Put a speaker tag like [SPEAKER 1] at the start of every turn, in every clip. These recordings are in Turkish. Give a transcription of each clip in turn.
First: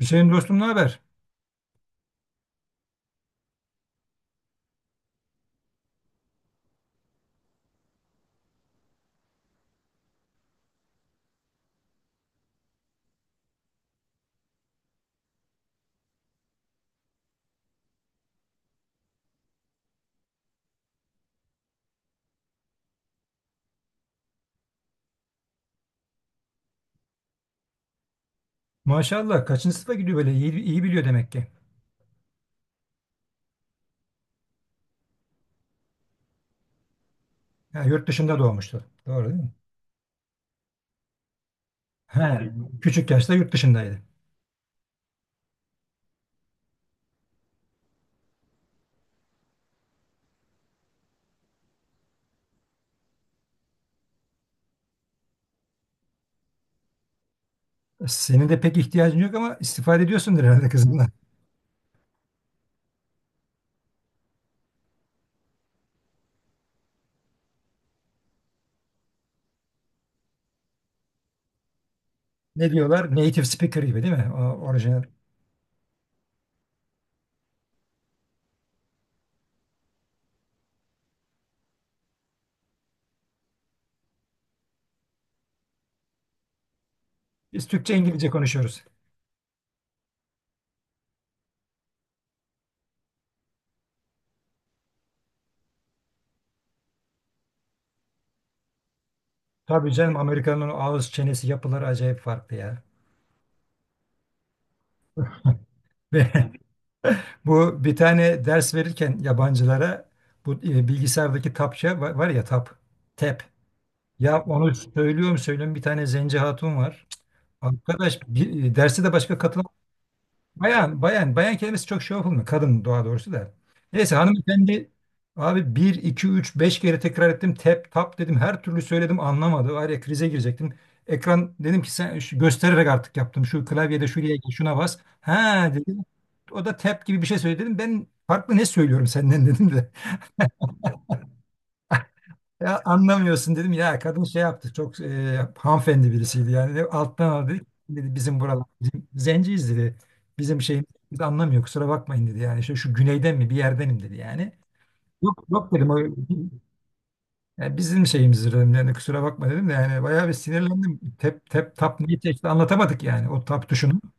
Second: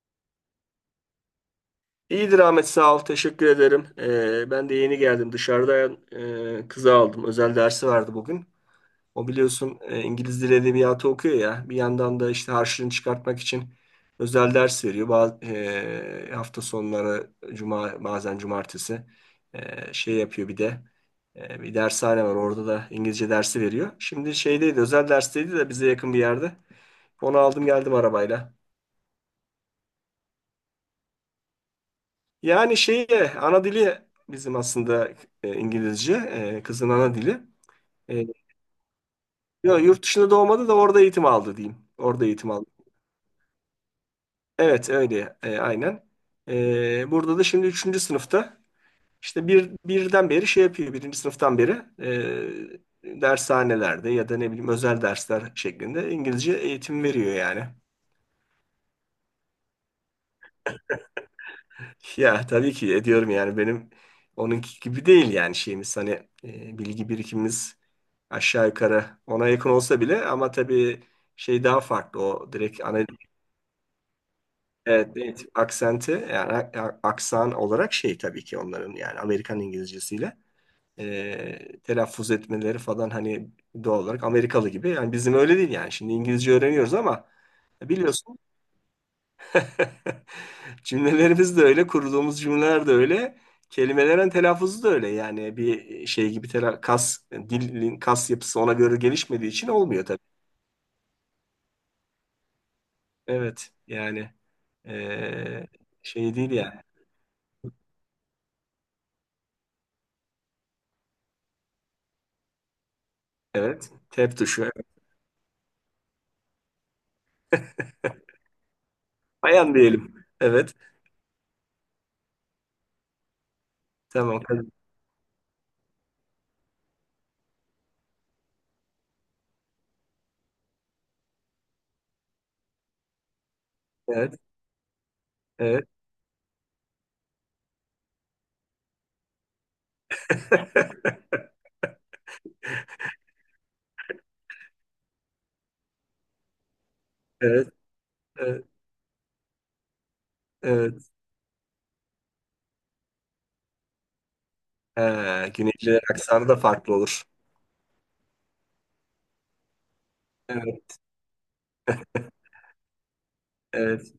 [SPEAKER 1] Hüseyin dostum ne haber?
[SPEAKER 2] İyidir Ahmet, sağ ol. Teşekkür ederim. Ben de yeni geldim. Dışarıdan kızı aldım. Özel dersi vardı bugün. O, biliyorsun, İngiliz Dili Edebiyatı okuyor ya. Bir yandan da işte harçlığını çıkartmak için özel ders veriyor. Hafta sonları cuma, bazen cumartesi şey yapıyor bir de. Bir dershane var. Orada da İngilizce dersi veriyor. Şimdi şeydeydi, özel dersteydi de bize yakın bir yerde. Onu aldım, geldim arabayla.
[SPEAKER 1] Maşallah kaçıncı sınıfa gidiyor böyle iyi biliyor demek ki.
[SPEAKER 2] Yani şeye ana dili bizim aslında İngilizce, kızın ana dili.
[SPEAKER 1] Ha, yurt
[SPEAKER 2] E,
[SPEAKER 1] dışında doğmuştu. Doğru değil mi?
[SPEAKER 2] yo, yurt dışında doğmadı da orada eğitim aldı diyeyim. Orada
[SPEAKER 1] Ha,
[SPEAKER 2] eğitim aldı.
[SPEAKER 1] küçük yaşta yurt dışındaydı.
[SPEAKER 2] Evet, öyle aynen. Burada da şimdi üçüncü sınıfta işte birden beri şey yapıyor. Birinci sınıftan beri dershanelerde ya da ne bileyim özel dersler şeklinde İngilizce eğitim veriyor yani.
[SPEAKER 1] Senin de pek ihtiyacın yok ama istifade ediyorsundur herhalde kızımla.
[SPEAKER 2] Ya tabii ki ediyorum, yani benim onunki gibi değil, yani şeyimiz hani bilgi birikimimiz aşağı yukarı ona yakın olsa bile, ama tabii şey daha farklı, o
[SPEAKER 1] Ne
[SPEAKER 2] direkt ana,
[SPEAKER 1] diyorlar? Native speaker gibi değil mi? O, orijinal.
[SPEAKER 2] evet, evet, aksenti yani aksan olarak şey, tabii ki onların yani Amerikan İngilizcesiyle telaffuz etmeleri falan, hani doğal olarak Amerikalı gibi, yani bizim öyle değil yani, şimdi İngilizce öğreniyoruz ama
[SPEAKER 1] Biz Türkçe İngilizce
[SPEAKER 2] biliyorsun.
[SPEAKER 1] konuşuyoruz.
[SPEAKER 2] Cümlelerimiz de öyle, kurduğumuz cümleler de öyle, kelimelerin telaffuzu da öyle. Yani bir şey gibi kas, dilin kas yapısı ona göre gelişmediği için
[SPEAKER 1] Tabii
[SPEAKER 2] olmuyor
[SPEAKER 1] canım
[SPEAKER 2] tabii.
[SPEAKER 1] Amerika'nın o ağız çenesi yapıları acayip farklı ya.
[SPEAKER 2] Evet, yani eee, şey
[SPEAKER 1] Ve
[SPEAKER 2] değil yani.
[SPEAKER 1] bu bir tane ders verirken yabancılara bu bilgisayardaki var ya tap, tap.
[SPEAKER 2] Evet, tep
[SPEAKER 1] Ya
[SPEAKER 2] tuşu.
[SPEAKER 1] onu söylüyorum söylüyorum bir tane zenci hatun var. Arkadaş derse de başka katılan
[SPEAKER 2] Bayan diyelim. Evet,
[SPEAKER 1] bayan kelimesi çok şey yapılmıyor. Kadın doğrusu da. Neyse
[SPEAKER 2] tamam. Kadın.
[SPEAKER 1] hanımefendi abi 1 2 3 5 kere tekrar ettim. Tep tap dedim. Her türlü söyledim anlamadı. Var ya krize girecektim. Ekran dedim ki göstererek artık yaptım. Şu klavyede şuraya
[SPEAKER 2] Evet,
[SPEAKER 1] gel, şuna bas. Ha
[SPEAKER 2] evet,
[SPEAKER 1] dedim. O da tap gibi bir şey söyledi dedim. Ben farklı ne söylüyorum senden dedim de. Ya anlamıyorsun dedim ya kadın şey yaptı çok hanımefendi birisiydi yani alttan aldı dedi
[SPEAKER 2] evet,
[SPEAKER 1] dedi, bizim buralar
[SPEAKER 2] evet,
[SPEAKER 1] bizim zenciyiz dedi bizim şeyimiz
[SPEAKER 2] evet.
[SPEAKER 1] biz anlamıyor kusura bakmayın dedi yani şu güneyden mi bir yerdenim dedi yani. Yok
[SPEAKER 2] Ha,
[SPEAKER 1] yok dedim o
[SPEAKER 2] Güneylilerin aksanı da farklı olur.
[SPEAKER 1] yani bizim şeyimizdir dedim yani kusura bakma dedim de yani bayağı bir
[SPEAKER 2] Evet,
[SPEAKER 1] sinirlendim tep niye çekti anlatamadık yani o tap tuşunun
[SPEAKER 2] evet.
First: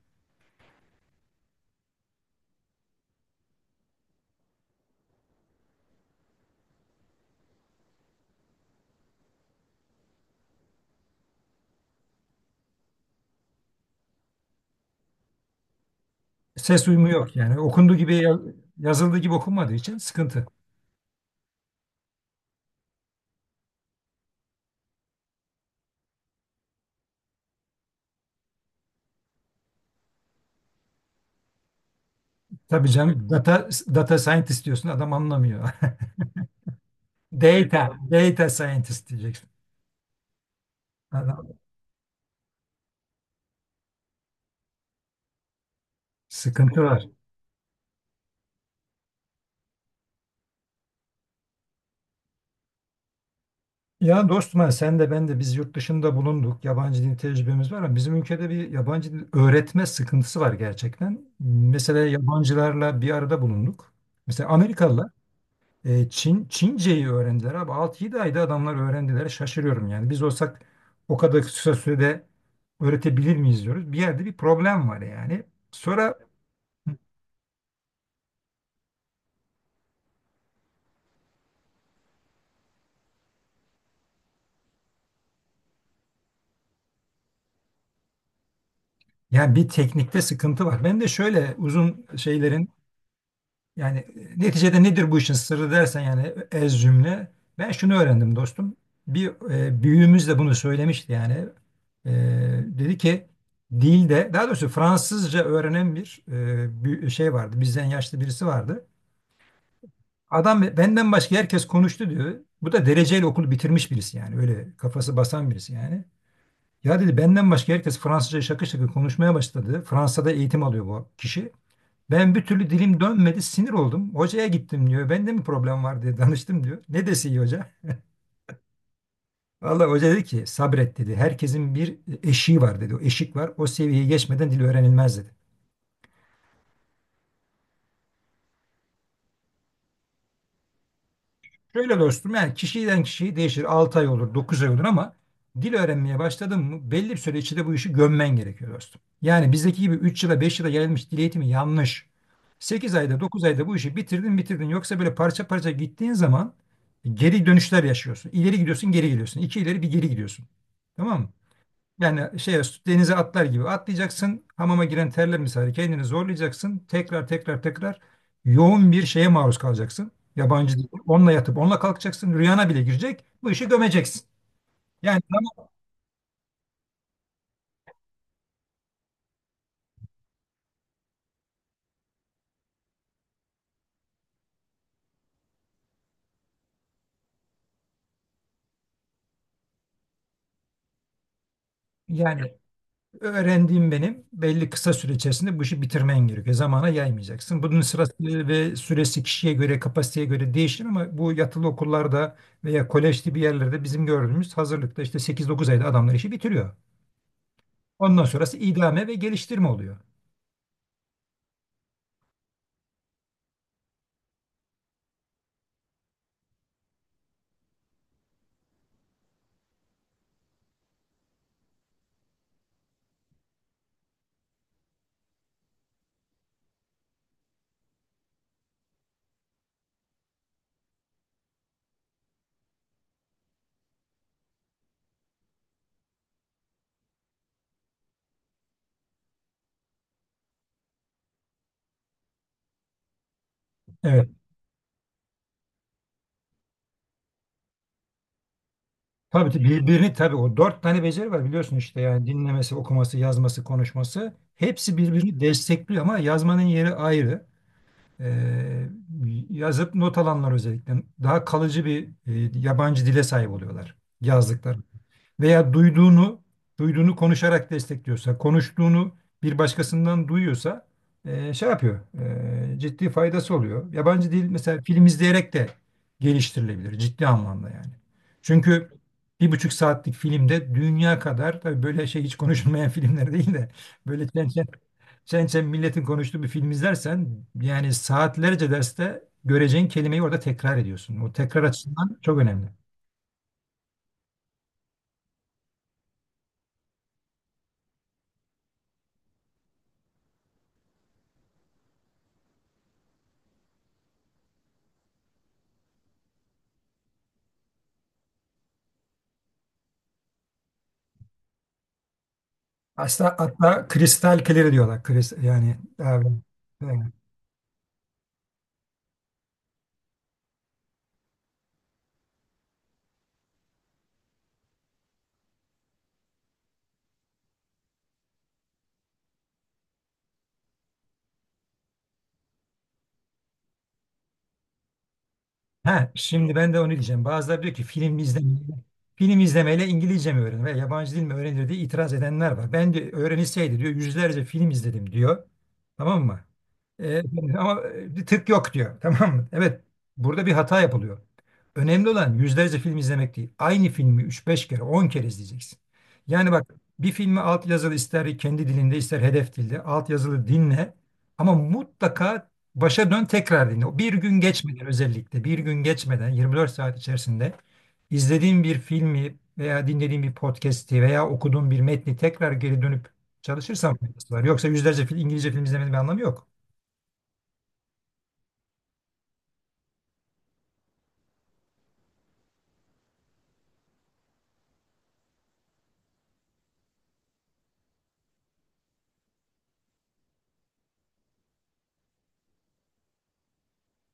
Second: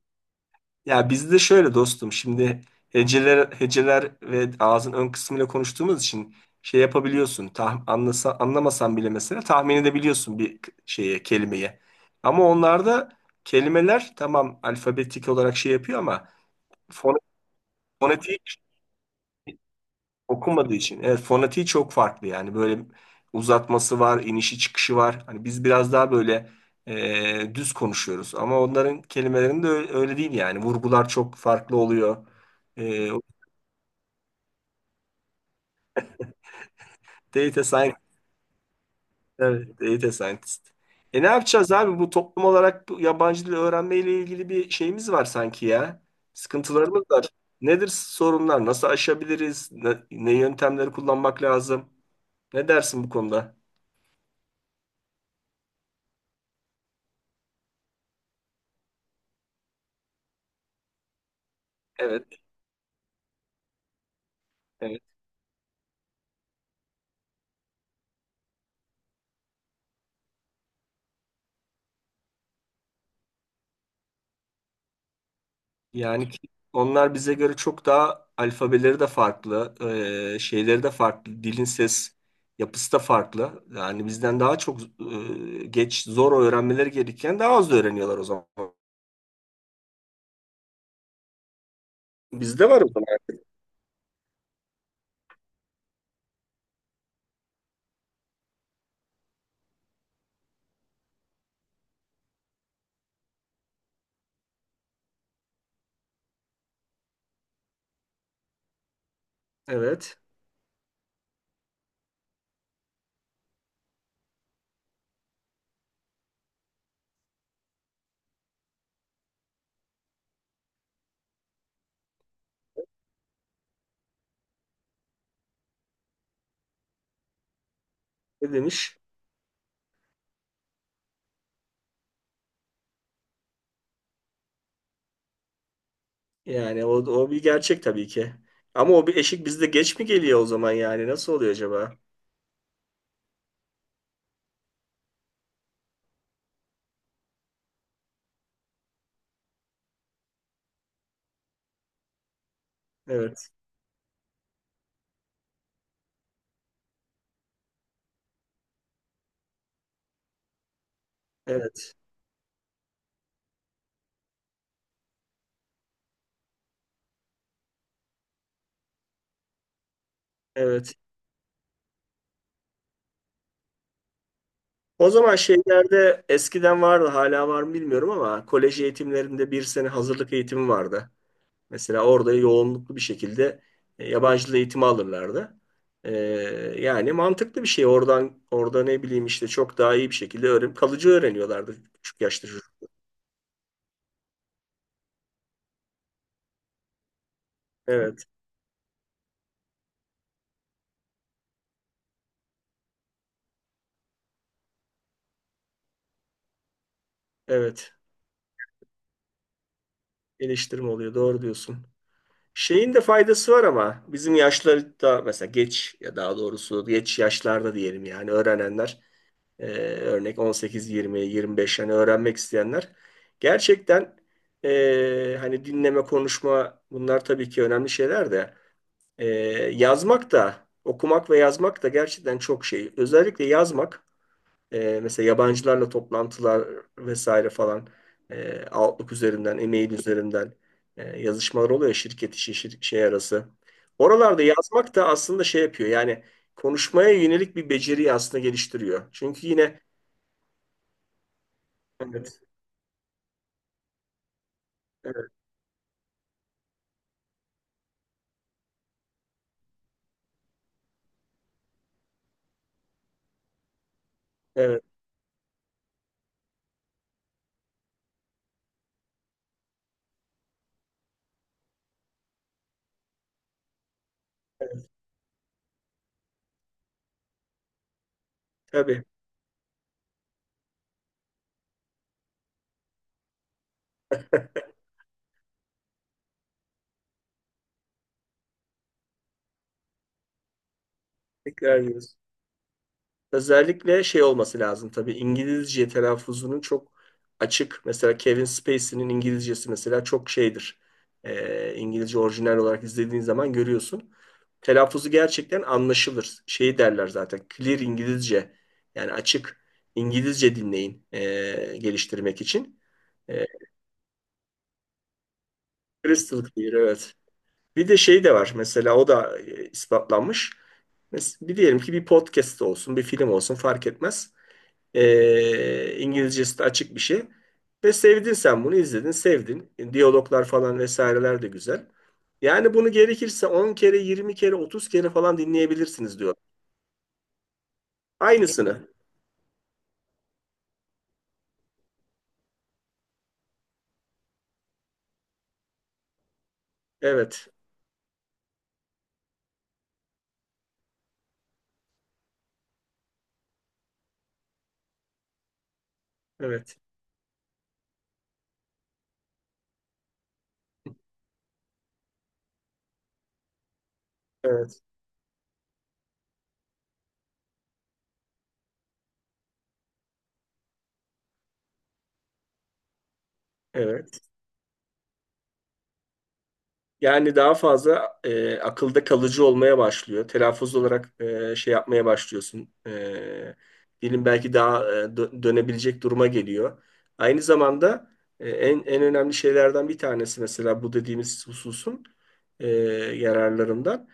[SPEAKER 2] Ya bizde şöyle dostum, şimdi heceler heceler ve ağzın ön kısmıyla konuştuğumuz için şey yapabiliyorsun. Anlamasan bile mesela tahmin edebiliyorsun bir şeye, kelimeye. Ama onlarda kelimeler tamam, alfabetik olarak şey yapıyor, ama
[SPEAKER 1] ses uyumu
[SPEAKER 2] fon,
[SPEAKER 1] yok yani
[SPEAKER 2] fonetiği
[SPEAKER 1] yazıldığı gibi okunmadığı için sıkıntı.
[SPEAKER 2] okunmadığı için. Evet, fonetiği çok farklı yani, böyle uzatması var, inişi çıkışı var. Hani biz biraz daha böyle düz konuşuyoruz ama onların kelimelerinde öyle, öyle değil yani. Vurgular çok farklı oluyor.
[SPEAKER 1] Tabii canım data scientist diyorsun adam anlamıyor.
[SPEAKER 2] Data scientist.
[SPEAKER 1] Data scientist diyeceksin.
[SPEAKER 2] Evet, data scientist. E, ne
[SPEAKER 1] Adam,
[SPEAKER 2] yapacağız abi? Bu toplum olarak bu yabancı dil öğrenmeyle ilgili bir şeyimiz var sanki ya.
[SPEAKER 1] sıkıntı
[SPEAKER 2] Sıkıntılarımız
[SPEAKER 1] var.
[SPEAKER 2] var. Nedir sorunlar? Nasıl aşabiliriz? Ne yöntemleri kullanmak lazım? Ne dersin bu konuda?
[SPEAKER 1] Ya dostum ha, sen de ben de biz yurt dışında bulunduk. Yabancı dil tecrübemiz var ama bizim ülkede bir yabancı dil öğretme sıkıntısı var gerçekten. Mesela
[SPEAKER 2] Evet,
[SPEAKER 1] yabancılarla bir arada bulunduk. Mesela
[SPEAKER 2] evet.
[SPEAKER 1] Amerikalılar Çince'yi öğrendiler abi. 6 yedi ayda adamlar öğrendiler. Şaşırıyorum yani. Biz olsak o kadar kısa sürede öğretebilir miyiz diyoruz. Bir yerde bir problem var yani. Sonra
[SPEAKER 2] Yani ki onlar bize göre çok daha alfabeleri de farklı, şeyleri de farklı, dilin ses yapısı da farklı. Yani bizden daha çok geç, zor öğrenmeleri gerekirken daha az öğreniyorlar o zaman.
[SPEAKER 1] yani bir teknikte sıkıntı var. Ben de şöyle uzun şeylerin.
[SPEAKER 2] Bizde var o zaman.
[SPEAKER 1] Yani neticede nedir bu işin sırrı dersen yani ez cümle. Ben şunu öğrendim dostum. Bir büyüğümüz de bunu söylemişti yani. E, Dedi ki dilde daha doğrusu Fransızca öğrenen bir şey vardı. Bizden yaşlı birisi vardı.
[SPEAKER 2] Evet.
[SPEAKER 1] Adam benden başka herkes konuştu diyor. Bu da dereceyle okulu bitirmiş birisi yani. Öyle kafası basan birisi yani. Ya dedi benden başka herkes Fransızca şakır şakır konuşmaya başladı. Fransa'da eğitim alıyor bu kişi. Ben bir türlü dilim dönmedi, sinir oldum. Hocaya gittim diyor. Bende mi problem var diye danıştım diyor. Ne dese iyi hoca?
[SPEAKER 2] Ne demiş?
[SPEAKER 1] Vallahi hoca dedi ki sabret dedi. Herkesin bir eşiği var dedi. O eşik var. O seviyeyi geçmeden dil öğrenilmez dedi.
[SPEAKER 2] Yani o bir gerçek tabii ki. Ama o bir eşik bizde geç mi geliyor o zaman yani? Nasıl oluyor acaba?
[SPEAKER 1] Şöyle dostum yani kişiden kişiye değişir. 6 ay olur, 9 ay olur ama dil öğrenmeye başladın mı belli bir süre içinde bu işi gömmen gerekiyor dostum. Yani bizdeki gibi 3 yıla 5 yıla yayılmış dil eğitimi yanlış. 8 ayda 9
[SPEAKER 2] Evet.
[SPEAKER 1] ayda bu işi bitirdin. Yoksa böyle parça parça gittiğin zaman geri dönüşler yaşıyorsun. İleri gidiyorsun geri gidiyorsun. İki ileri bir geri gidiyorsun. Tamam mı?
[SPEAKER 2] Evet.
[SPEAKER 1] Yani şey Denize atlar gibi atlayacaksın. Hamama giren terler misali kendini zorlayacaksın. Tekrar yoğun bir şeye maruz kalacaksın. Yabancı değil.
[SPEAKER 2] Evet.
[SPEAKER 1] Onunla yatıp onunla kalkacaksın. Rüyana bile girecek. Bu işi gömeceksin.
[SPEAKER 2] O
[SPEAKER 1] Yani
[SPEAKER 2] zaman
[SPEAKER 1] tamam,
[SPEAKER 2] şeylerde eskiden vardı, hala var mı bilmiyorum ama, kolej eğitimlerinde bir sene hazırlık eğitimi vardı. Mesela orada yoğunluklu bir şekilde yabancı dil eğitimi alırlardı. Ee, yani mantıklı bir şey. Orada ne bileyim, işte çok daha iyi bir şekilde öğren, kalıcı öğreniyorlardı küçük yaşta
[SPEAKER 1] Yani
[SPEAKER 2] çocuk.
[SPEAKER 1] öğrendiğim benim belli kısa süre içerisinde bu işi bitirmen gerekiyor. Zamana yaymayacaksın. Bunun sırası
[SPEAKER 2] Evet.
[SPEAKER 1] ve süresi kişiye göre, kapasiteye göre değişir ama bu yatılı okullarda veya kolej gibi yerlerde bizim gördüğümüz hazırlıkta işte 8-9 ayda adamlar işi bitiriyor.
[SPEAKER 2] Evet.
[SPEAKER 1] Ondan sonrası idame ve geliştirme oluyor.
[SPEAKER 2] Geliştirme oluyor. Doğru diyorsun. Şeyin de faydası var, ama bizim yaşlarda mesela geç, ya daha doğrusu geç yaşlarda diyelim yani, öğrenenler e, örnek 18, 20, 25, yani öğrenmek isteyenler gerçekten hani dinleme, konuşma, bunlar tabii ki önemli şeyler de e, yazmak da, okumak ve yazmak da gerçekten çok şey. Özellikle yazmak mesela yabancılarla toplantılar vesaire falan, Outlook üzerinden, e-mail üzerinden yazışmalar oluyor ya, şirket işi, şey arası.
[SPEAKER 1] Evet.
[SPEAKER 2] Oralarda yazmak da aslında şey yapıyor. Yani konuşmaya yönelik bir beceriyi aslında geliştiriyor. Çünkü
[SPEAKER 1] Tabii ki
[SPEAKER 2] yine
[SPEAKER 1] birbirini tabii o dört tane beceri var biliyorsun işte yani
[SPEAKER 2] evet,
[SPEAKER 1] dinlemesi, okuması, yazması, konuşması. Hepsi
[SPEAKER 2] evet,
[SPEAKER 1] birbirini destekliyor ama yazmanın yeri ayrı. Ee, Yazıp not alanlar özellikle daha kalıcı bir yabancı dile sahip oluyorlar yazdıkları.
[SPEAKER 2] evet,
[SPEAKER 1] Veya duyduğunu konuşarak destekliyorsa, konuştuğunu bir başkasından duyuyorsa şey yapıyor. Ciddi faydası oluyor. Yabancı dil mesela film izleyerek de geliştirilebilir ciddi anlamda yani. Çünkü
[SPEAKER 2] tabii.
[SPEAKER 1] bir buçuk saatlik filmde dünya kadar tabii böyle şey hiç konuşulmayan filmler değil de böyle çen çen milletin konuştuğu bir film izlersen yani saatlerce derste göreceğin kelimeyi orada tekrar ediyorsun. O tekrar
[SPEAKER 2] Tekrar ediyoruz.
[SPEAKER 1] açısından çok önemli.
[SPEAKER 2] Özellikle şey olması lazım tabii, İngilizce telaffuzunun çok açık. Mesela Kevin Spacey'nin İngilizcesi mesela çok şeydir. İngilizce orijinal olarak izlediğin zaman görüyorsun. Telaffuzu gerçekten anlaşılır. Şey derler zaten, clear İngilizce yani, açık İngilizce dinleyin, geliştirmek için.
[SPEAKER 1] Aslında
[SPEAKER 2] Ee,
[SPEAKER 1] hatta kristal kelleri diyorlar. Kris, yani abi.
[SPEAKER 2] crystal clear, evet. Bir de şey de var mesela, o da ispatlanmış. Bir diyelim ki bir podcast olsun, bir film olsun, fark etmez. İngilizcesi de açık bir şey. Ve sevdin, sen bunu izledin, sevdin. Diyaloglar falan vesaireler de güzel. Yani bunu gerekirse 10 kere, 20 kere, 30 kere falan
[SPEAKER 1] Ha,
[SPEAKER 2] dinleyebilirsiniz diyor.
[SPEAKER 1] şimdi ben de onu diyeceğim. Bazıları diyor ki
[SPEAKER 2] Aynısını.
[SPEAKER 1] film izlemeyle İngilizce mi öğrenir veya yabancı dil mi öğrenir diye itiraz edenler var. Ben de öğrenilseydi diyor yüzlerce film izledim diyor. Tamam mı? Ee,
[SPEAKER 2] Evet,
[SPEAKER 1] ama bir tık yok diyor. Tamam mı? Evet, burada bir hata yapılıyor. Önemli olan yüzlerce film izlemek değil. Aynı filmi 3 5 kere 10 kere izleyeceksin. Yani bak
[SPEAKER 2] evet,
[SPEAKER 1] bir filmi altyazılı ister kendi dilinde ister hedef dilde altyazılı dinle ama mutlaka başa dön tekrar dinle. Bir gün
[SPEAKER 2] evet,
[SPEAKER 1] geçmeden özellikle bir gün geçmeden 24 saat içerisinde izlediğin bir filmi veya dinlediğin bir podcast'i veya okuduğun bir metni tekrar geri dönüp çalışırsan
[SPEAKER 2] evet.
[SPEAKER 1] faydası var. Yoksa İngilizce film izlemenin bir anlamı yok.
[SPEAKER 2] Yani daha fazla akılda kalıcı olmaya başlıyor. Telaffuz olarak şey yapmaya başlıyorsun. Dilin belki daha dönebilecek duruma geliyor. Aynı zamanda en önemli şeylerden bir tanesi mesela bu dediğimiz hususun e, yararlarından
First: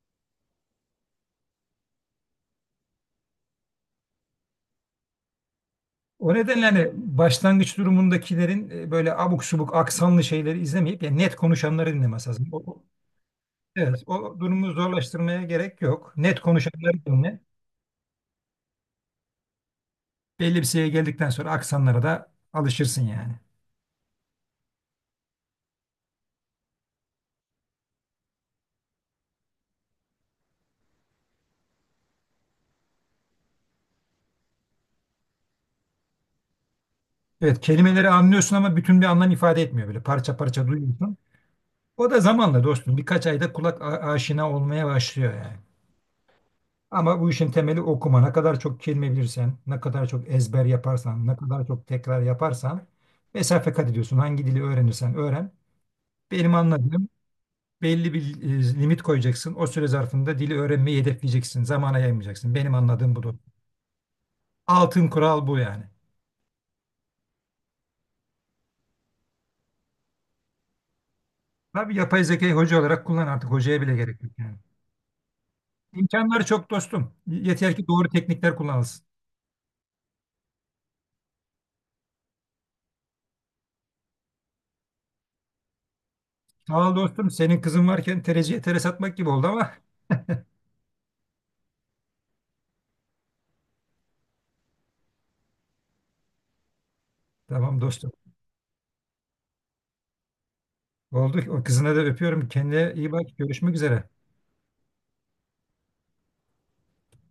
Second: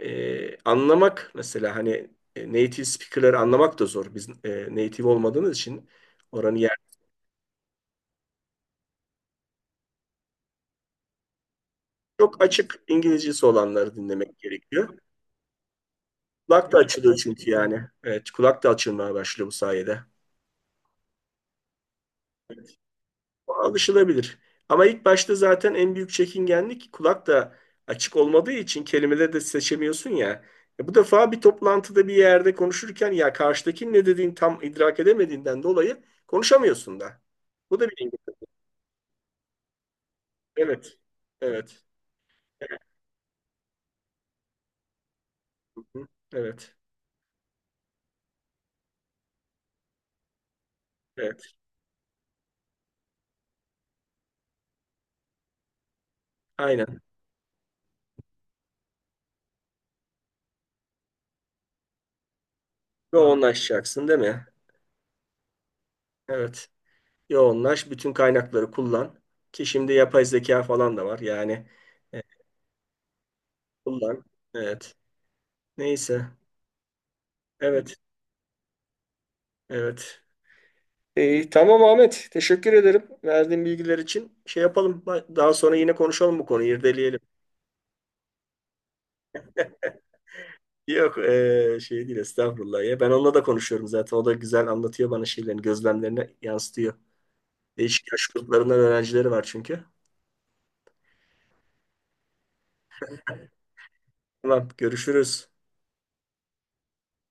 [SPEAKER 2] anlamak mesela, hani native speaker'ları anlamak da zor. Biz native olmadığımız için
[SPEAKER 1] O
[SPEAKER 2] oranın
[SPEAKER 1] nedenle
[SPEAKER 2] yer
[SPEAKER 1] hani başlangıç durumundakilerin böyle abuk subuk aksanlı şeyleri izlemeyip yani net konuşanları dinlemesi
[SPEAKER 2] çok
[SPEAKER 1] lazım.
[SPEAKER 2] açık İngilizcesi olanları
[SPEAKER 1] Evet,
[SPEAKER 2] dinlemek
[SPEAKER 1] o durumu
[SPEAKER 2] gerekiyor.
[SPEAKER 1] zorlaştırmaya gerek yok. Net
[SPEAKER 2] Kulak da
[SPEAKER 1] konuşanları
[SPEAKER 2] açılıyor
[SPEAKER 1] dinle.
[SPEAKER 2] çünkü yani. Evet, kulak da açılmaya başlıyor bu sayede.
[SPEAKER 1] Belli bir seviyeye geldikten sonra aksanlara da alışırsın yani.
[SPEAKER 2] O alışılabilir. Ama ilk başta zaten en büyük çekingenlik, kulak da açık olmadığı için kelimeleri de seçemiyorsun ya. E, bu defa bir toplantıda bir yerde konuşurken ya karşıdakinin ne dediğini tam idrak edemediğinden dolayı konuşamıyorsun da.
[SPEAKER 1] Evet,
[SPEAKER 2] Bu da bir
[SPEAKER 1] kelimeleri
[SPEAKER 2] engel.
[SPEAKER 1] anlıyorsun ama bütün bir anlam ifade etmiyor böyle parça parça
[SPEAKER 2] Evet.
[SPEAKER 1] duyuyorsun.
[SPEAKER 2] Evet.
[SPEAKER 1] O da zamanla dostum birkaç ayda aşina olmaya başlıyor yani.
[SPEAKER 2] Hı. Evet.
[SPEAKER 1] Ama bu işin temeli okuma. Ne kadar çok kelime bilirsen, ne kadar çok ezber yaparsan, ne
[SPEAKER 2] Evet.
[SPEAKER 1] kadar çok tekrar yaparsan mesafe kat ediyorsun. Hangi dili öğrenirsen öğren. Benim
[SPEAKER 2] Aynen.
[SPEAKER 1] anladığım belli bir limit koyacaksın. O süre zarfında dili öğrenmeyi hedefleyeceksin. Zamana yaymayacaksın. Benim anladığım
[SPEAKER 2] Ve
[SPEAKER 1] budur.
[SPEAKER 2] yoğunlaşacaksın değil mi?
[SPEAKER 1] Altın kural bu yani.
[SPEAKER 2] Evet. Yoğunlaş, bütün kaynakları kullan. Ki şimdi yapay zeka falan da var. Yani
[SPEAKER 1] Tabii
[SPEAKER 2] e,
[SPEAKER 1] yapay zekayı hoca olarak kullan artık. Hocaya bile gerek
[SPEAKER 2] kullan.
[SPEAKER 1] yok yani.
[SPEAKER 2] Evet. Neyse.
[SPEAKER 1] İmkanları çok dostum. Yeter ki
[SPEAKER 2] Evet.
[SPEAKER 1] doğru teknikler kullanılsın.
[SPEAKER 2] Evet. İyi, tamam Ahmet. Teşekkür ederim verdiğin bilgiler için. Şey yapalım. Daha sonra yine konuşalım bu konuyu,
[SPEAKER 1] Sağ ol
[SPEAKER 2] irdeleyelim.
[SPEAKER 1] dostum. Senin kızın varken tereciye tere satmak gibi oldu ama.
[SPEAKER 2] Yok, şey değil, estağfurullah ya. Ben onunla da konuşuyorum zaten. O da güzel anlatıyor bana, şeylerini, gözlemlerini yansıtıyor.
[SPEAKER 1] Tamam dostum.
[SPEAKER 2] Değişik yaş gruplarından öğrencileri var çünkü.
[SPEAKER 1] Oldu. O kızına da öpüyorum. Kendine iyi bak. Görüşmek üzere.
[SPEAKER 2] Tamam, görüşürüz.